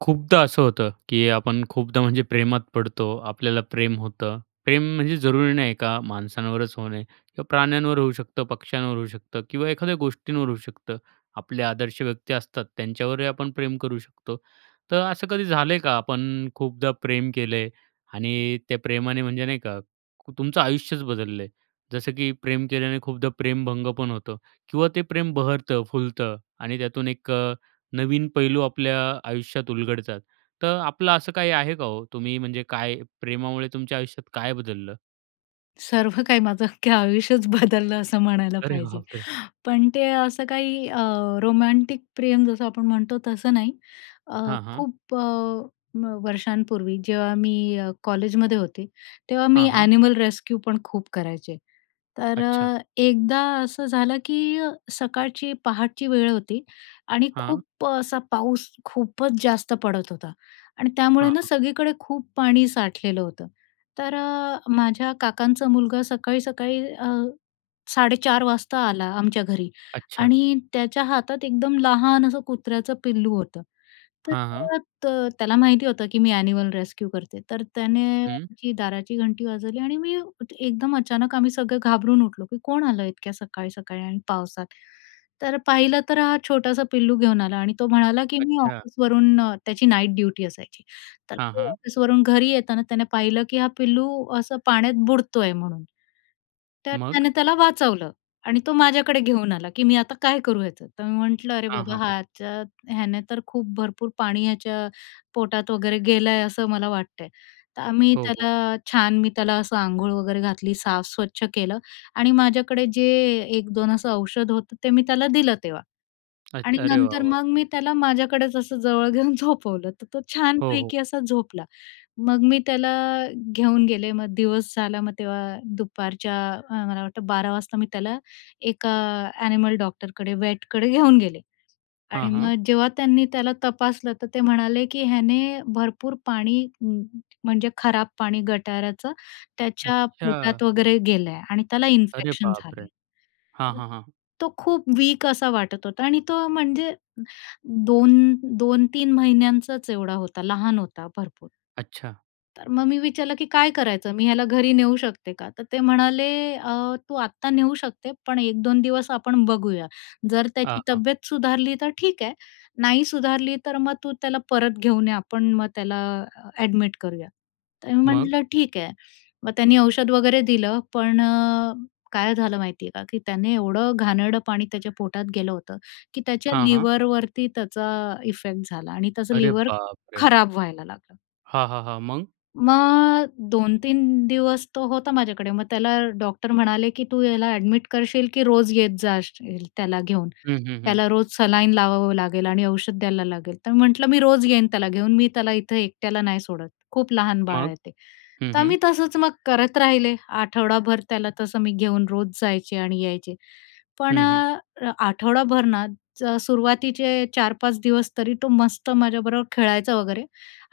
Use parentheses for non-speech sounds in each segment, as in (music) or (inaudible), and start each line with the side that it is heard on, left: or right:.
right: खूपदा असं होतं की आपण खूपदा, म्हणजे प्रेमात पडतो, आपल्याला प्रेम होतं. प्रेम म्हणजे जरूरी नाही का माणसांवरच होणे. किंवा प्राण्यांवर होऊ शकतं, पक्ष्यांवर होऊ शकतं किंवा एखाद्या गोष्टींवर होऊ शकतं. आपले आदर्श व्यक्ती असतात, त्यांच्यावरही आपण प्रेम करू शकतो. तर असं कधी झालंय का, आपण खूपदा प्रेम केलंय आणि त्या प्रेमाने, म्हणजे नाही का, तुमचं आयुष्यच बदललंय? जसं की प्रेम केल्याने खूपदा प्रेम-भंगपण होतं किंवा ते प्रेम बहरतं, फुलतं आणि त्यातून 1 अ, नवीन पैलू आपल्या आयुष्यात उलगडतात. तर आपलं असं काही आहे का, हो? तुम्ही म्हणजे काय, प्रेमामुळे तुमच्या आयुष्यात काय बदललं?
left: सर्व काही माझं अख्खं आयुष्यच बदललं, असं म्हणायला
right: अरे
left: पाहिजे.
right: बापरे!
left: पण ते असं काही अ, रोमॅन्टिक प्रेम, जसं आपण म्हणतो, तसं नाही. अ,
right: हां, हां.
left: खूप अ, व वर्षांपूर्वी, जेव्हा मी अ, कॉलेजमध्ये होते, तेव्हा मी
right: हां, हां.
left: ॲनिमल रेस्क्यूपण खूप करायचे. तर
right: अच्छा.
left: अ, 1दा असं झालं की सकाळची, पहाटची वेळ होती आणि
right: हां.
left: खूप असा पाऊस खूपच जास्त पडत होता. आणि त्यामुळे
right: हां,
left: ना,
right: हां.
left: सगळीकडे खूप पाणी साठलेलं होतं. तर अ, माझ्या काकांचा मुलगा सकाळी-सकाळी अ, 4:30 वाजता आला आमच्या घरी
right: अच्छा.
left: आणि त्याच्या हातात एकदम लहान असं कुत्र्याचं पिल्लू होतं.
right: हां, हां.
left: तर अ, त्याला माहिती होतं की मी ॲनिमल रेस्क्यू करते. तर त्याने
right: हं.
left: आमची दाराची घंटी वाजवली आणि मी एकदम अचानक आम्ही सगळे घाबरून उठलो की कोण आलं इतक्या सकाळी-सकाळी आणि पावसात? तर पाहिलं, तर हा छोटासा पिल्लू घेऊन आला. आणि तो म्हणाला, की “मी
right: अच्छा.
left: ऑफिसवरून” त्याची नाईट ड्युटी असायची, तर
right: हां,
left: तो
right: हां.
left: ऑफिसवरून घरी येताना त्याने पाहिलं, की हा पिल्लू असं पाण्यात बुडतोय म्हणून, तर
right: मग?
left: त्याने त्याला वाचवलं आणि तो माझ्याकडे घेऊन आला, की “मी आता काय करू ह्याचं?” तर मी म्हटलं, “अरे
right: हां,
left: बाबा,
right: हां, हां.
left: ह्याच्या ह्याने तर खूप भरपूर पाणी ह्याच्या पोटात वगैरे गेलं आहे, असं मला वाटतंय.” तर आम्ही
right: हो, हो.
left: त्याला छान, मी त्याला असं अंघोळ वगैरे घातली, साफ स्वच्छ केलं. आणि माझ्याकडे जे 1-2 असं औषध होतं, ते मी त्याला दिलं तेव्हा. आणि
right: अच्छा. अरे, वाह,
left: नंतर
right: वाह!
left: मग, मी त्याला माझ्याकडेच असं जवळ घेऊन झोपवलं, तर तो
right: हो, हो.
left: छानपैकी असा झोपला. मग मी त्याला घेऊन गेले, मग दिवस झाला, मग तेव्हा दुपारच्या, अ, मला वाटतं 12 वाजता मी त्याला 1का अ, ॲनिमल डॉक्टरकडे, वेटकडे घेऊन गेले. आणि
right: हां, हां.
left: मग जेव्हा त्यांनी त्याला तपासलं, तर ते म्हणाले, की “ह्याने भरपूर पाणी, म म्हणजे खराब पाणी, गटाऱ्याचं, त्याच्या
right: अच्छा!
left: पोटात वगैरे गेलं आहे आणि त्याला
right: अरे
left: इन्फेक्शन झालं
right: बापरे!
left: आहे.”
right: हां, हां, हां.
left: तो खूप वीक असा वाटत होता आणि तो म्हणजे 2-2-3 महिन्यांचाच एवढा होता, लहान होता भरपूर.
right: अच्छा.
left: तर मग मी विचारलं की “काय करायचं? मी ह्याला घरी नेऊ शकते का?” तर ते म्हणाले, अ, “तू आत्ता नेऊ शकते, पण 1-2 दिवस आपण बघूया. जर
right: हां,
left: त्याची
right: हां.
left: तब्येत सुधारली, तर ठीक आहे. नाही सुधारली, तर मग तू त्याला परत घेऊन ये, आपण मग त्याला अ, ॲडमिट करूया.” तर मी
right: मग?
left: म्हटलं, “ठीक आहे.” मग त्यांनी औषध वगैरे दिलं. पण अ, काय झालं माहिती आहे का, की त्याने एवढं घाणेरडं पाणी त्याच्या पोटात गेलं होतं की त्याच्या
right: हां, हां.
left: लिव्हरवरती त्याचा इफेक्ट झाला आणि त्याचं
right: अरे
left: लिव्हर
right: बापरे!
left: खराबं व्हायला लागलं.
right: हां. हां. हां. मग?
left: मग 2-3 दिवस तो होता माझ्याकडे. मग त्याला डॉक्टर म्हणाले की "तू याला ॲडमिट करशील, की रोज येत जाशील त्याला घेऊन?
right: हं. हं. हं.
left: त्याला रोज सलाईन लावावं लागेल आणि औषध द्यायला लागेल." तर मी म्हटलं, "मी रोज येईन त्याला घेऊन, मी त्याला इथे एकट्याला नाही सोडत, खूप लहान बाळ
right: मग?
left: आहे ते."
right: हं
left: तर
right: हं.
left: आम्ही तसंच मग करत राहिले आठवडाभर. त्याला तसं मी घेऊन रोज जायचे आणि यायचे. पण
right: हं. हं.
left: अ, आठवडाभर ना सुरुवातीचे 4-5 दिवस तरी तो मस्त माझ्याबरोबर खेळायचा वगैरे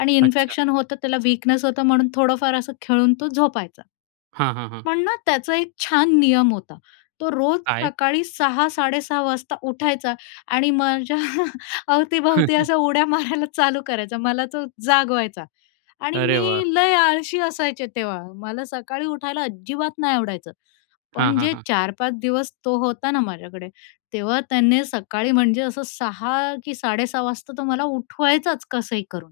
left: आणि
right: अच्छा.
left: इन्फेक्शन होतं त्याला, विकनेस होतं म्हणून थोडंफार असं खेळून तो झोपायचा.
right: हां. हां. हां.
left: पण ना त्याचा एक छान नियम होता. तो रोज
right: काय?
left: सकाळी 6.00- 6.30 वाजता उठायचा आणि माझ्या (chuckles) अवतीभवती
right: (chuckles)
left: अशा उड्या मारायला चालू करायचा, मला तो जागवायचा. आणि
right: अरे
left: मी
right: वाह!
left: लय आळशी असायचे तेव्हा, मला सकाळी उठायला अजिबात नाही आवडायचं.
right: हां.
left: पण
right: हां.
left: जे
right: हां.
left: 4-5 दिवस तो होता ना माझ्याकडे, तेव्हा त्याने सकाळी म्हणजे असं 6.00 कि 6.30 वाजता तो मला उठवायचाचं कसंही करून.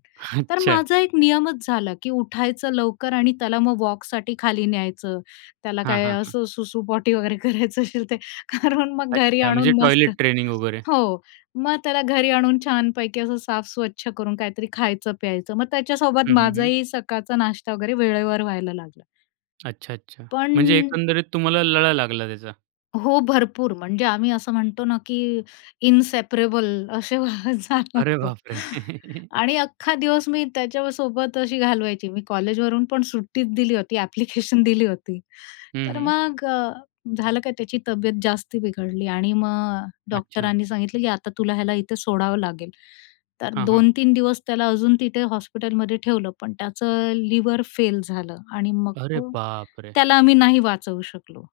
left: तर
right: अच्छा.
left: माझा एक नियमच झाला, की उठायचं लवकर आणि त्याला मग वॉकसाठी खाली न्यायचं. त्याला
right: हां.
left: काय
right: हां. हां.
left: असं सुसू-पोटी वगैरे करायचं असेल ते. कारण मग घरी
right: अच्छा
left: आणून
right: म्हणजे
left: मस्त,
right: टॉयलेट ट्रेनिंग वगैरे.
left: हो. मग त्याला घरी आणून छानपैकी असं साफ स्वच्छ करून काहीतरी खायचं, प्यायचं. मग त्याच्यासोबत
right: हं. हं. हं.
left: माझाही सकाळचा नाश्ता वगैरे वेळेवर व्हायला लागला.
right: अच्छा, अच्छा. म्हणजे
left: पण
right: एकंदरीत तुम्हाला लळा लागला त्याचा?
left: हो, भरपूर. म्हणजे आम्ही असं म्हणतो ना, की "इनसेपरेबल असे झालं
right: अरे
left: होत."
right: बाप रे!
left: आणि अख्खा दिवस मी त्याच्यासोबत अशी घालवायची. मी कॉलेजवरून पण सुट्टीच दिली होती, ॲप्लिकेशन दिली होती.
right: हं,
left: तर
right: हं.
left: मग अ, झालं काय, त्याची तब्येत जास्ती बिघडली आणि मग अ,
right: अच्छा.
left: डॉक्टरांनी सांगितलं, की "आता तुला याला इथे सोडावं लागेल." तर
right: हां, हां.
left: 2-3 दिवस त्याला अजून तिथे हॉस्पिटलमध्ये ठेवलं, पण त्याचं लिव्हर फेल झालं आणि मग
right: अरे
left: तो
right: बाप रे!
left: त्याला आम्ही नाही वाचवू शकलो.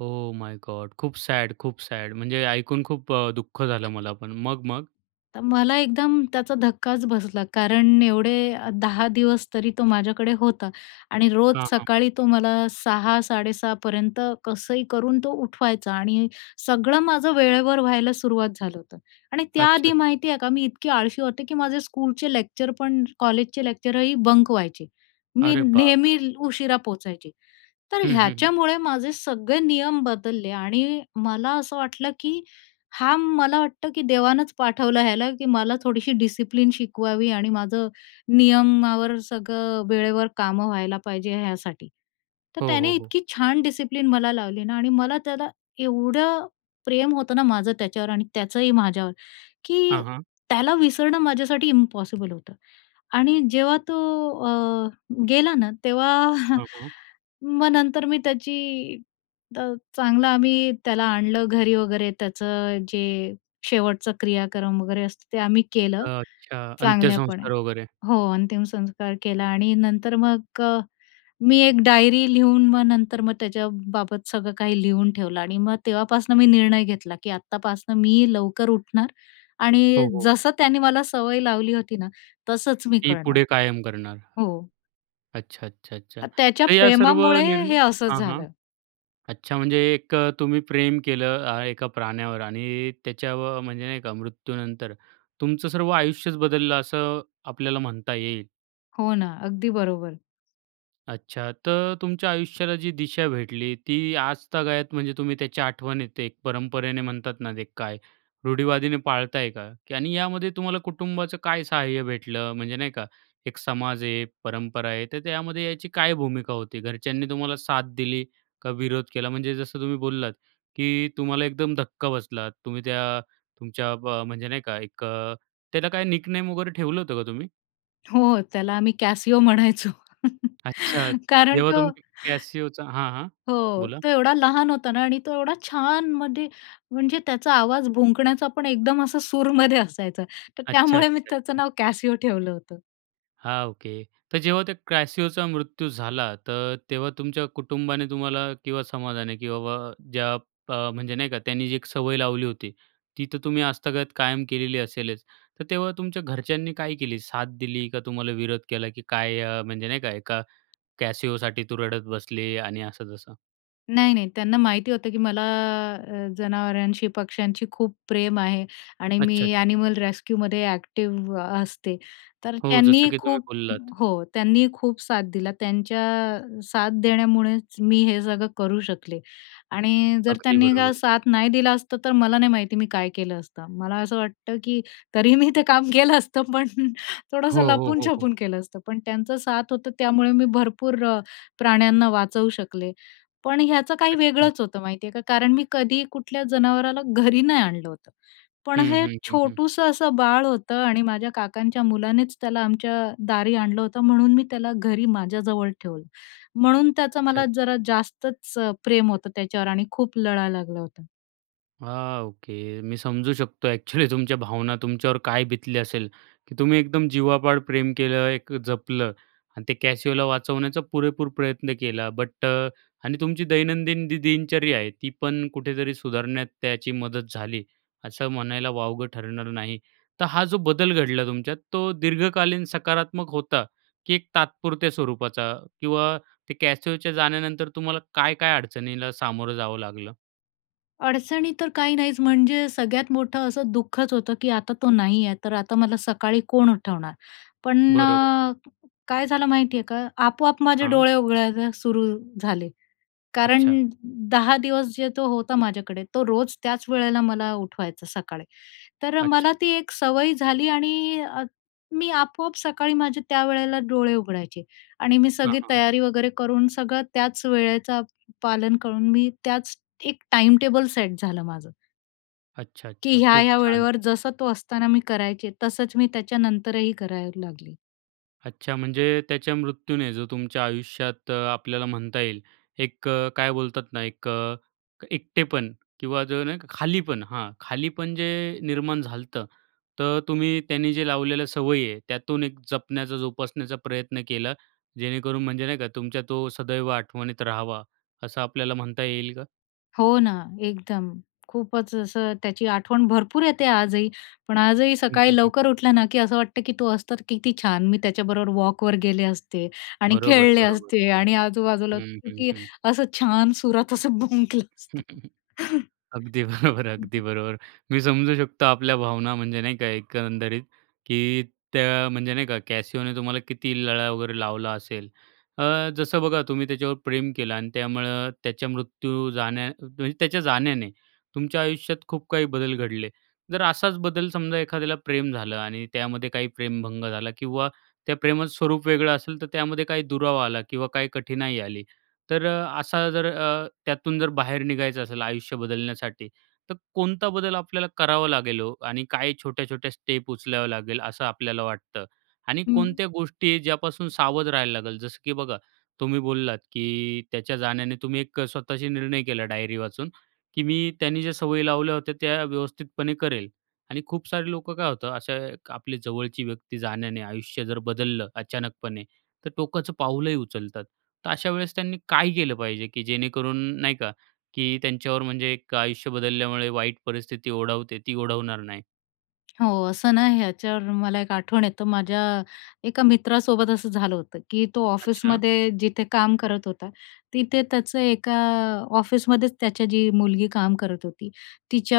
right: Oh my god! खूप सॅड, खूप सॅड, म्हणजे ऐकून खूप अ, दुःख झालं मला पण. मग, मग?
left: तर मला एकदम त्याचा धक्काच बसला. कारण एवढे 10 दिवस तरी तो माझ्याकडे होता आणि रोज
right: हां, हां.
left: सकाळी तो मला 6.00-6.30पर्यंत कसंही करून तो उठवायचा. आणि सगळं माझं वेळेवर व्हायला सुरुवात झालं होतं. आणि
right: अच्छा.
left: त्याआधी माहिती आहे का, मी इतकी आळशी होते, की माझे स्कूलचे लेक्चर पण, कॉलेजचे लेक्चरही बंक व्हायचे. मी
right: अरे
left: नेहमी
right: बापरे!
left: उशिरा पोहोचायचे. तर
right: हं, हं, हं.
left: ह्याच्यामुळे माझे सगळे नियम बदलले आणि मला असं वाटलं, की हां, मला वाटतं, की देवानंच पाठवलं याला, की मला थोडीशी डिसिप्लिन शिकवावी आणि माझं नियमावर सगळं, वेळेवर कामं व्हायला पाहिजे ह्यासाठी. तर
right: हो, हो,
left: त्याने
right: हो.
left: इतकी छान डिसिप्लिन मला लावली ना आणि मला त्याला एवढं प्रेम होतं ना माझं त्याच्यावर आणि त्याचंही माझ्यावर, की
right: हां, हां.
left: त्याला विसरणं माझ्यासाठी इम्पॉसिबल होतं. आणि जेव्हा तो अ, गेला ना, तेव्हा
right: हं, हं.
left: मग नंतर मी त्याची तर चांगलं, आम्ही त्याला आणलं घरी वगैरे, त्याचं जे शेवटचं क्रियाक्रम वगैरे असतं ते आम्ही केलं,
right: अच्छा.
left: चांगल्यापणे.
right: अंत्यसंस्कार वगैरे.
left: हो, अंतिम संस्कार केला आणि नंतर मग अ, मी एक डायरी लिहून मग नंतर मग त्याच्याबाबत सगळं काही लिहून ठेवलं आणि मग तेव्हापासून मी निर्णय घेतला, की आतापासून मी लवकर उठणार आणि
right: हो, हो.
left: जसं त्याने मला सवय लावली होती ना, तसंच मी
right: ती
left: करणार.
right: पुढे कायम करणार.
left: हो.
right: अच्छा, अच्छा, अच्छा.
left: अ, त्याच्या
right: तर या सर्व
left: प्रेमामुळे
right: निर्ण
left: हे असंच
right: हां, हां.
left: झालं.
right: अच्छा. म्हणजे एक तुम्ही प्रेम केलं अ, एका प्राण्यावर आणि त्याच्यावर म्हणजे नाही का, मृत्यूनंतर तुमचं सर्व आयुष्यच बदललं, असं आपल्याला म्हणता येईल.
left: हो ना. अगदी बरोबर.
right: अच्छा. तर तुमच्या आयुष्याला जी दिशा भेटली, ती आजतागायत म्हणजे तुम्ही त्याच्या आठवणीत एक परंपरेने म्हणतात ना, ते काय रुढी-वादीने पाळताय का? की आणि यामध्ये तुम्हाला कुटुंबाचं काय सहाय्य भेटलं? म्हणजे नाही का? एक समाज आहे, एक परंपरा आहे. तर त्यामध्ये याची काय भूमिका होती? घरच्यांनी तुम्हाला साथ दिली का विरोध केला? म्हणजे जसं तुम्ही बोललात, की तुम्हाला एकदम धक्का बसला, तुम्ही त्या तुमच्या ब म्हणजे नाही का? एक अ, त्याला काय निकनेम वगैरे ठेवलं होतं का तुम्ही?
left: हो, त्याला आम्ही कॅसीओ म्हणायचो.
right: अच्छा.
left: कारण
right: जेव्हा
left: तो
right: तुम्ही कॅसीओचा हां, हां.
left: हो,
right: बोला.
left: तो एवढा लहान होता ना आणि तो एवढा छान मध्ये म्हणजे त्याचा आवाज भुंकण्याचा पण एकदम असं सूरमध्ये असायचा, तर
right: अच्छा,
left: त्यामुळे मी
right: अच्छा.
left: त्याचं
right: हं.
left: नाव कॅसिओ ठेवलं होतं.
right: हां. ओके. तर जेव्हा त्या क्रॅसिओचा मृत्यू झाला, तर तेव्हा तुमच्या कुटुंबाने तुम्हाला किंवा समाजाने, की बाबा ज्या अ, म्हणजे नाही का, त्यांनी जी एक सवय लावली होती, ती तर तुम्ही आजतागायत कायम केलेली असेलच. तर तेव्हा तुमच्या घरच्यांनी काय केली साथ दिली, का तुम्हाला विरोध केला? की काय अ, म्हणजे नाही का? एका कॅसिओसाठी तू रडत बसली आणि असं-तसं.
left: नाही, नाही, त्यांना माहिती होतं की मला अ, जनावरांशी, पक्ष्यांशी खूप प्रेम आहे आणि
right: अच्छा, अच्छा.
left: मी ॲनिमल रेस्क्यूमध्ये ॲक्टिव्ह असते. तर
right: हो जसं
left: त्यांनी
right: की तुम्ही
left: खूप
right: बोललात.
left: हो, त्यांनी खूप साथ दिली. त्यांच्या अ, साथ देण्यामुळेच मी हे सगळं करू शकले. आणि जर
right: अगदी
left: त्यांनी का
right: बरोबर.
left: साथ नाही दिली असती, तर मला नाही माहिती मी काय केलं असतं. मला असं वाटतं की तरी मी ते काम केलं असतं, पण
right: हो,
left: थोडंसं
right: हो, हो, हो.
left: लपून-छपून केलं असतं. पण त्यांच साथ होती, त्यामुळे मी भरपूर प्राण्यांना वाचवू शकले. पण याचं काही
right: अच्छा.
left: वेगळंच होतं, माहिती आहे का. कारण मी कधीही कुठल्या जनावराला घरी नाही आणलं होतं, पण
right: हं,
left: हे
right: हं, हं, हं.
left: छोटूसं असं बाळ होतं आणि माझ्या काकांच्या मुलानेच त्याला आमच्या दारी आणलं होतं, म्हणून मी त्याला घरी माझ्याजवळ ठेवलं. म्हणून त्याचं
right: अच्छा,
left: मला
right: अच्छा.
left: जरा जास्तच प्रेम होतं त्याच्यावर आणि खूप लळा लागला होता.
right: हां ओके. मी समजू शकतो ॲक्चुअली तुमच्या भावना. तुमच्यावर काय बितली असेल की तुम्ही एकदम जीवापाड प्रेम केलं, एक जपलं आणि त्या कॅसिओला वाचवण्याचा पुरेपूर प्रयत्न केला. बट अ, आणि तुमची दैनंदिन जी दिनचर्या आहे, ती पण कुठेतरी सुधारण्यात त्याची मदत झाली, असं म्हणायला वावगं ठरणार नाही. तर हा जो बदल घडला तुमच्यात, तो दीर्घकालीन सकारात्मक होता की एक तात्पुरत्या स्वरूपाचा? किंवा त्या कॅसिओच्या जाण्यानंतर तुम्हाला काय-काय अडचणींना सामोरं जावं लागलं?
left: अडचणी तर काही नाहीच, म्हणजे सगळ्यात मोठं असं दुःखच होतं, की आता तो नाही आहे. तर आता मला सकाळी कोण उठवणार? पण
right: बरोबर.
left: अ, काय झालं माहिती आहे का, आपोआप माझे
right: हां.
left: डोळे उघडायला सुरू झाले. कारण
right: अच्छा.
left: 10 दिवस जे तो होता माझ्याकडे, तो रोज त्याच वेळेला मला उठवायचा सकाळी. तर
right: अच्छा.
left: मला ती एक सवय झाली आणि अ, मी आपोआप सकाळी माझे त्यावेळेला डोळे उघडायचे आणि मी
right: हां,
left: सगळी
right: हां, हां.
left: तयारी वगैरे करून, सगळं त्याच वेळेचा पालन करून मी त्याच एक टाइम टेबल सेट झालं माझं.
right: अच्छा,
left: की
right: अच्छा. खूप
left: ह्या-ह्या
right: छान.
left: वेळेवर जसा तो असताना मी करायचे, तसंच मी त्याच्यानंतरही करायला लागली.
right: अच्छा, म्हणजे त्याच्या मृत्यूने, जो तुमच्या आयुष्यात अ, आपल्याला म्हणता येईल, एक अ, काय बोलतात ना एक अ, एकटेपण किंवा जर नाही खालीपण हा खालीपण जे निर्माण झालंत, तर तुम्ही त्यांनी जे लावलेलं सवय आहे त्यातून एक जपण्याचा जोपासण्याचा प्रयत्न केला. जेणेकरून म्हणजे नाही का तुमच्या तो सदैव आठवणीत राहावा, असं आपल्याला म्हणता येईल का?
left: हो ना एकदम. खूपच असं त्याची आठवण भरपूर येते आजही. पण आजही
right: हं,
left: सकाळी
right: हं, हं.
left: लवकर उठलं ना, की असं वाटतं की तो असतं, तर किती छान. मी त्याच्याबरोबर वॉकवर गेले असते आणि
right: बरोबर,
left: खेळले
right: बरोबर.
left: असते आणि आजूबाजूला
right: हं, हं,
left: किती
right: हं.
left: असं छान सुरात असं भुंकलं असता.
right: (chuckles) अगदी बरोबर अगदी बरोबर. मी समजू शकतो आपल्या भावना म्हणजे नाही का, एकंदरीत. की त्या म्हणजे नाही का, कॅसियोने तुम्हाला किती लळा वगैरे लावला असेल. अ, जसं बघा, तुम्ही त्याच्यावर प्रेम केलं आणि त्यामुळं त्याच्या मृत्यू, जाण्या म्हणजे त्याच्या जाण्याने, तुमच्या आयुष्यात खूप काही बदल घडले. जर असाच बदल समजा एखाद्याला प्रेम झालं आणि त्यामध्ये काही प्रेमभंग झाला किंवा त्या प्रेमाचं स्वरूप वेगळं असेल, तर त्यामध्ये काही दुरावा आला किंवा काही कठीणाई आली, तर असा जर अ, त्यातून जर बाहेर निघायचं असेल, आयुष्य बदलण्यासाठी. तर कोणता बदल आपल्याला करावा लागेल ओ? आणि काय छोट्या-छोट्या स्टेप उचलावं लागेल असं आपल्याला वाटतं? आणि
left: हं.
right: कोणत्या गोष्टी ज्यापासून सावध राहायला लागेल? जसं की बघा, तुम्ही बोललात, की त्याच्या जाण्याने तुम्ही एक स्वतःशी निर्णय केला डायरी वाचून, की मी त्यांने ज्या सवयी लावल्या होत्या, त्या व्यवस्थितपणे करेल. आणि खूप सारे लोकं काय होतं, अशा आपली जवळची व्यक्ती जाण्याने आयुष्य जर बदललं अचानकपणे, तर टोकाचं पाऊलही उचलतात. तर अशा वेळेस त्यांनी काय केलं पाहिजे? की जेणेकरून नाही का, की त्यांच्यावर म्हणजे एक आयुष्य बदलल्यामुळे वाईट परिस्थिती ओढवते, ती ओढवणार नाही.
left: हो. असं ना, ह्याच्यावर मला एक आठवण येतो, माझ्या एका मित्रासोबत असं झालं होतं, की तो
right: अच्छा.
left: ऑफिसमध्ये जिथे काम करत होता तिथे त्याचं एका ऑफिसमध्येच त्याची जी मुलगी काम करत होती.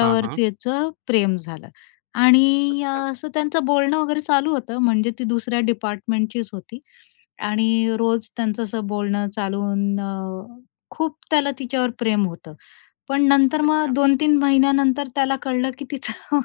right: हां, हां.
left: त्याचं प्रेम झालं आणि अ,
right: अच्छा.
left: असं त्यांचं बोलणं वगैरे चालू होतं, म्हणजे ती दुसऱ्या डिपार्टमेंटचीच होती आणि रोज त्यांचं असं बोलणं चालू होऊन खूप त्याला तिच्यावर प्रेम होतं. पण नंतर मग
right: अच्छा.
left: 2-3 महिन्यानंतर त्याला कळलं की तिचं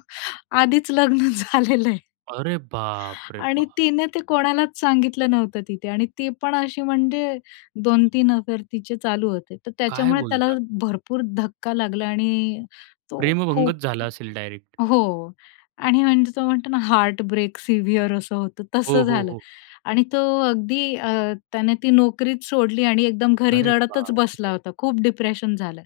left: आधीच लग्न झालेलं आहे.
right: अरे बाप रे!
left: आणि
right: बाप.
left: तिने ते कोणालाच सांगितलं नव्हतं तिथे आणि ती पण अशी, म्हणजे 2-3 अफेअर तिचे चालू होते, तर
right: काय
left: त्याच्यामुळे त्याला
right: बोलता?
left: भरपूर धक्का लागला आणि तो खूप
right: प्रेमभंगत झाला असेल डायरेक्ट.
left: हो, आणि म्हणजे तो म्हणतो ना, हार्टब्रेक सिव्हिअर असं होतं,
right: हो,
left: तसं
right: हो,
left: झालं.
right: हो.
left: आणि तो अगदी अ, त्याने ती नोकरीच सोडली आणि एकदम घरी
right: अरे
left: रडतच बसला
right: बापरे.
left: होता, खूप डिप्रेशन झालं.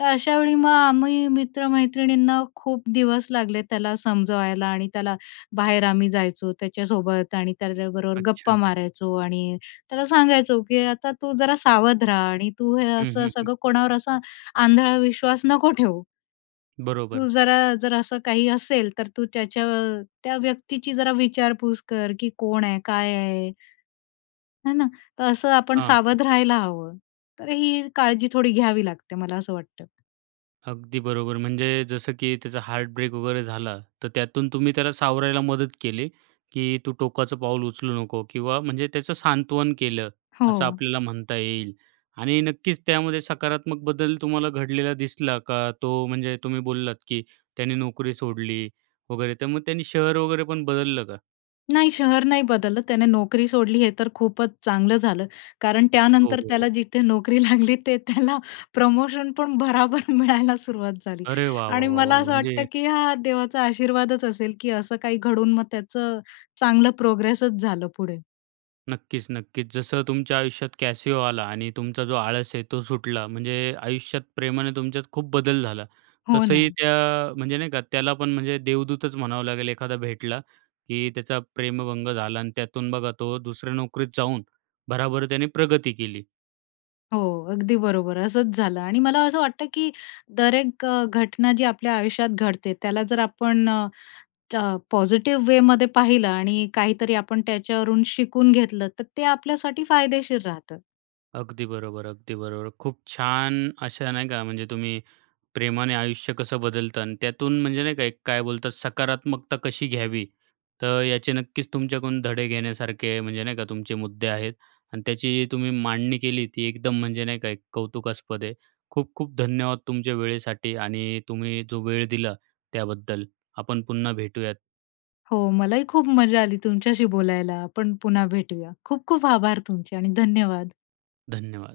left: तर अशा वेळी मग आम्ही मित्र-मैत्रिणींना खूप दिवस लागले त्याला समजवायला आणि त्याला बाहेर आम्ही जायचो त्याच्यासोबत आणि त्याच्याबरोबर गप्पा
right: अच्छा.
left: मारायचो आणि त्याला सांगायचो की आता तू जरा सावध राहा आणि तू हे
right: हं,
left: असं
right: हं, हं.
left: सगळं, कोणावर असा आंधळा विश्वास नको ठेवू. तू
right: बरोबर.
left: जरा, जर असं काही असेल, तर तू त्याच्या त्या व्यक्तीची जरा विचारपूस कर की कोण आहे? काय आहे? है ना, तर असं आपण
right: हां, हां.
left: सावध राहायला हवं तर ही काळजी थोडी घ्यावी लागते मला असं वाटतं.
right: अगदी बरोबर. म्हणजे जसं की त्याचा हार्टब्रेक वगैरे झाला, तर त्यातून तुम्ही त्याला सावरायला मदत केली की "तू टोकाचं पाऊल उचलू नको" किंवा म्हणजे त्याचं सांत्वन केलं, असं
left: हो.
right: आपल्याला म्हणता येईल. आणि नक्कीच त्यामध्ये सकारात्मक बदल तुम्हाला घडलेला दिसला का? तो म्हणजे तुम्ही बोललात की त्यांनी नोकरी सोडली वगैरे, मग त्याने शहर वगैरेपण बदललं का?
left: नाही, शहर नाही बदललं, त्याने नोकरी सोडली. हे तर खूपच चांगलं झालं. कारण
right: हो,
left: त्यानंतर
right: हो,
left: त्याला
right: हो.
left: जिथे नोकरी लागली, तिथे त्याला प्रमोशनपण भराभर मिळायला सुरुवात झाली
right: अरे! वाह, वाह,
left: आणि
right: वाह,
left: मला
right: वाह!
left: असं वाटतं
right: म्हणजे
left: की हा देवाचा आशीर्वादच असेल की असं काही घडून मग त्याचं अ, चांगलं प्रोग्रेसच झालं पुढे.
right: नक्कीच नक्कीच, जसं तुमच्या आयुष्यात कॅसिओ आला आणि तुमचा जो आळस आहे तो सुटला; म्हणजे आयुष्यात प्रेमाने तुमच्यात खूप बदल झाला,
left: हो
right: तसंही
left: ना.
right: त्या म्हणजे नाही का, त्याला पण म्हणजे देवदूतच म्हणावं लागेल, एखादा भेटला की त्याचा प्रेमभंग झाला आणि त्यातून बघा, तो दुसऱ्या नोकरीत जाऊन भराभर त्याने प्रगती केली.
left: हो, अगदी बरोबर! असंच झालं आणि मला असं वाटतं की तर एक घटना जी आपल्या आयुष्यात घडते, त्याला जर आपण अ, पॉझिटिव्ह वेमध्ये पाहिलं आणि काहीतरी आपण त्याच्यावरून शिकून घेतलं, तर ते आपल्यासाठी फायदेशीर राहतं.
right: अगदी बरोबर, अगदी बरोबर. खूप छान अशा नाही का, म्हणजे तुम्ही प्रेमाने आयुष्य कसं बदलतं आणि त्यातून म्हणजे नाही का, काय बोलतात, सकारात्मकता कशी घ्यावी, तर याचे नक्कीच तुमच्याकडून धडे घेण्यासारखे, म्हणजे नाही का तुमचे मुद्दे आहेत. आणि त्याची तुम्ही मांडणी केली, ती एकदम म्हणजे नाही का एक कौतुकास्पद आहे. खूप-खूप धन्यवाद तुमच्या वेळेसाठी आणि तुम्ही जो वेळ दिला त्याबद्दल. आपण पुन्हा भेटूयात.
left: हो मलाही खूप मजा आली तुमच्याशी बोलायला, आपण पुन्हा भेटूया. खूप-खूप आभार तुमचे आणि धन्यवाद.
right: धन्यवाद.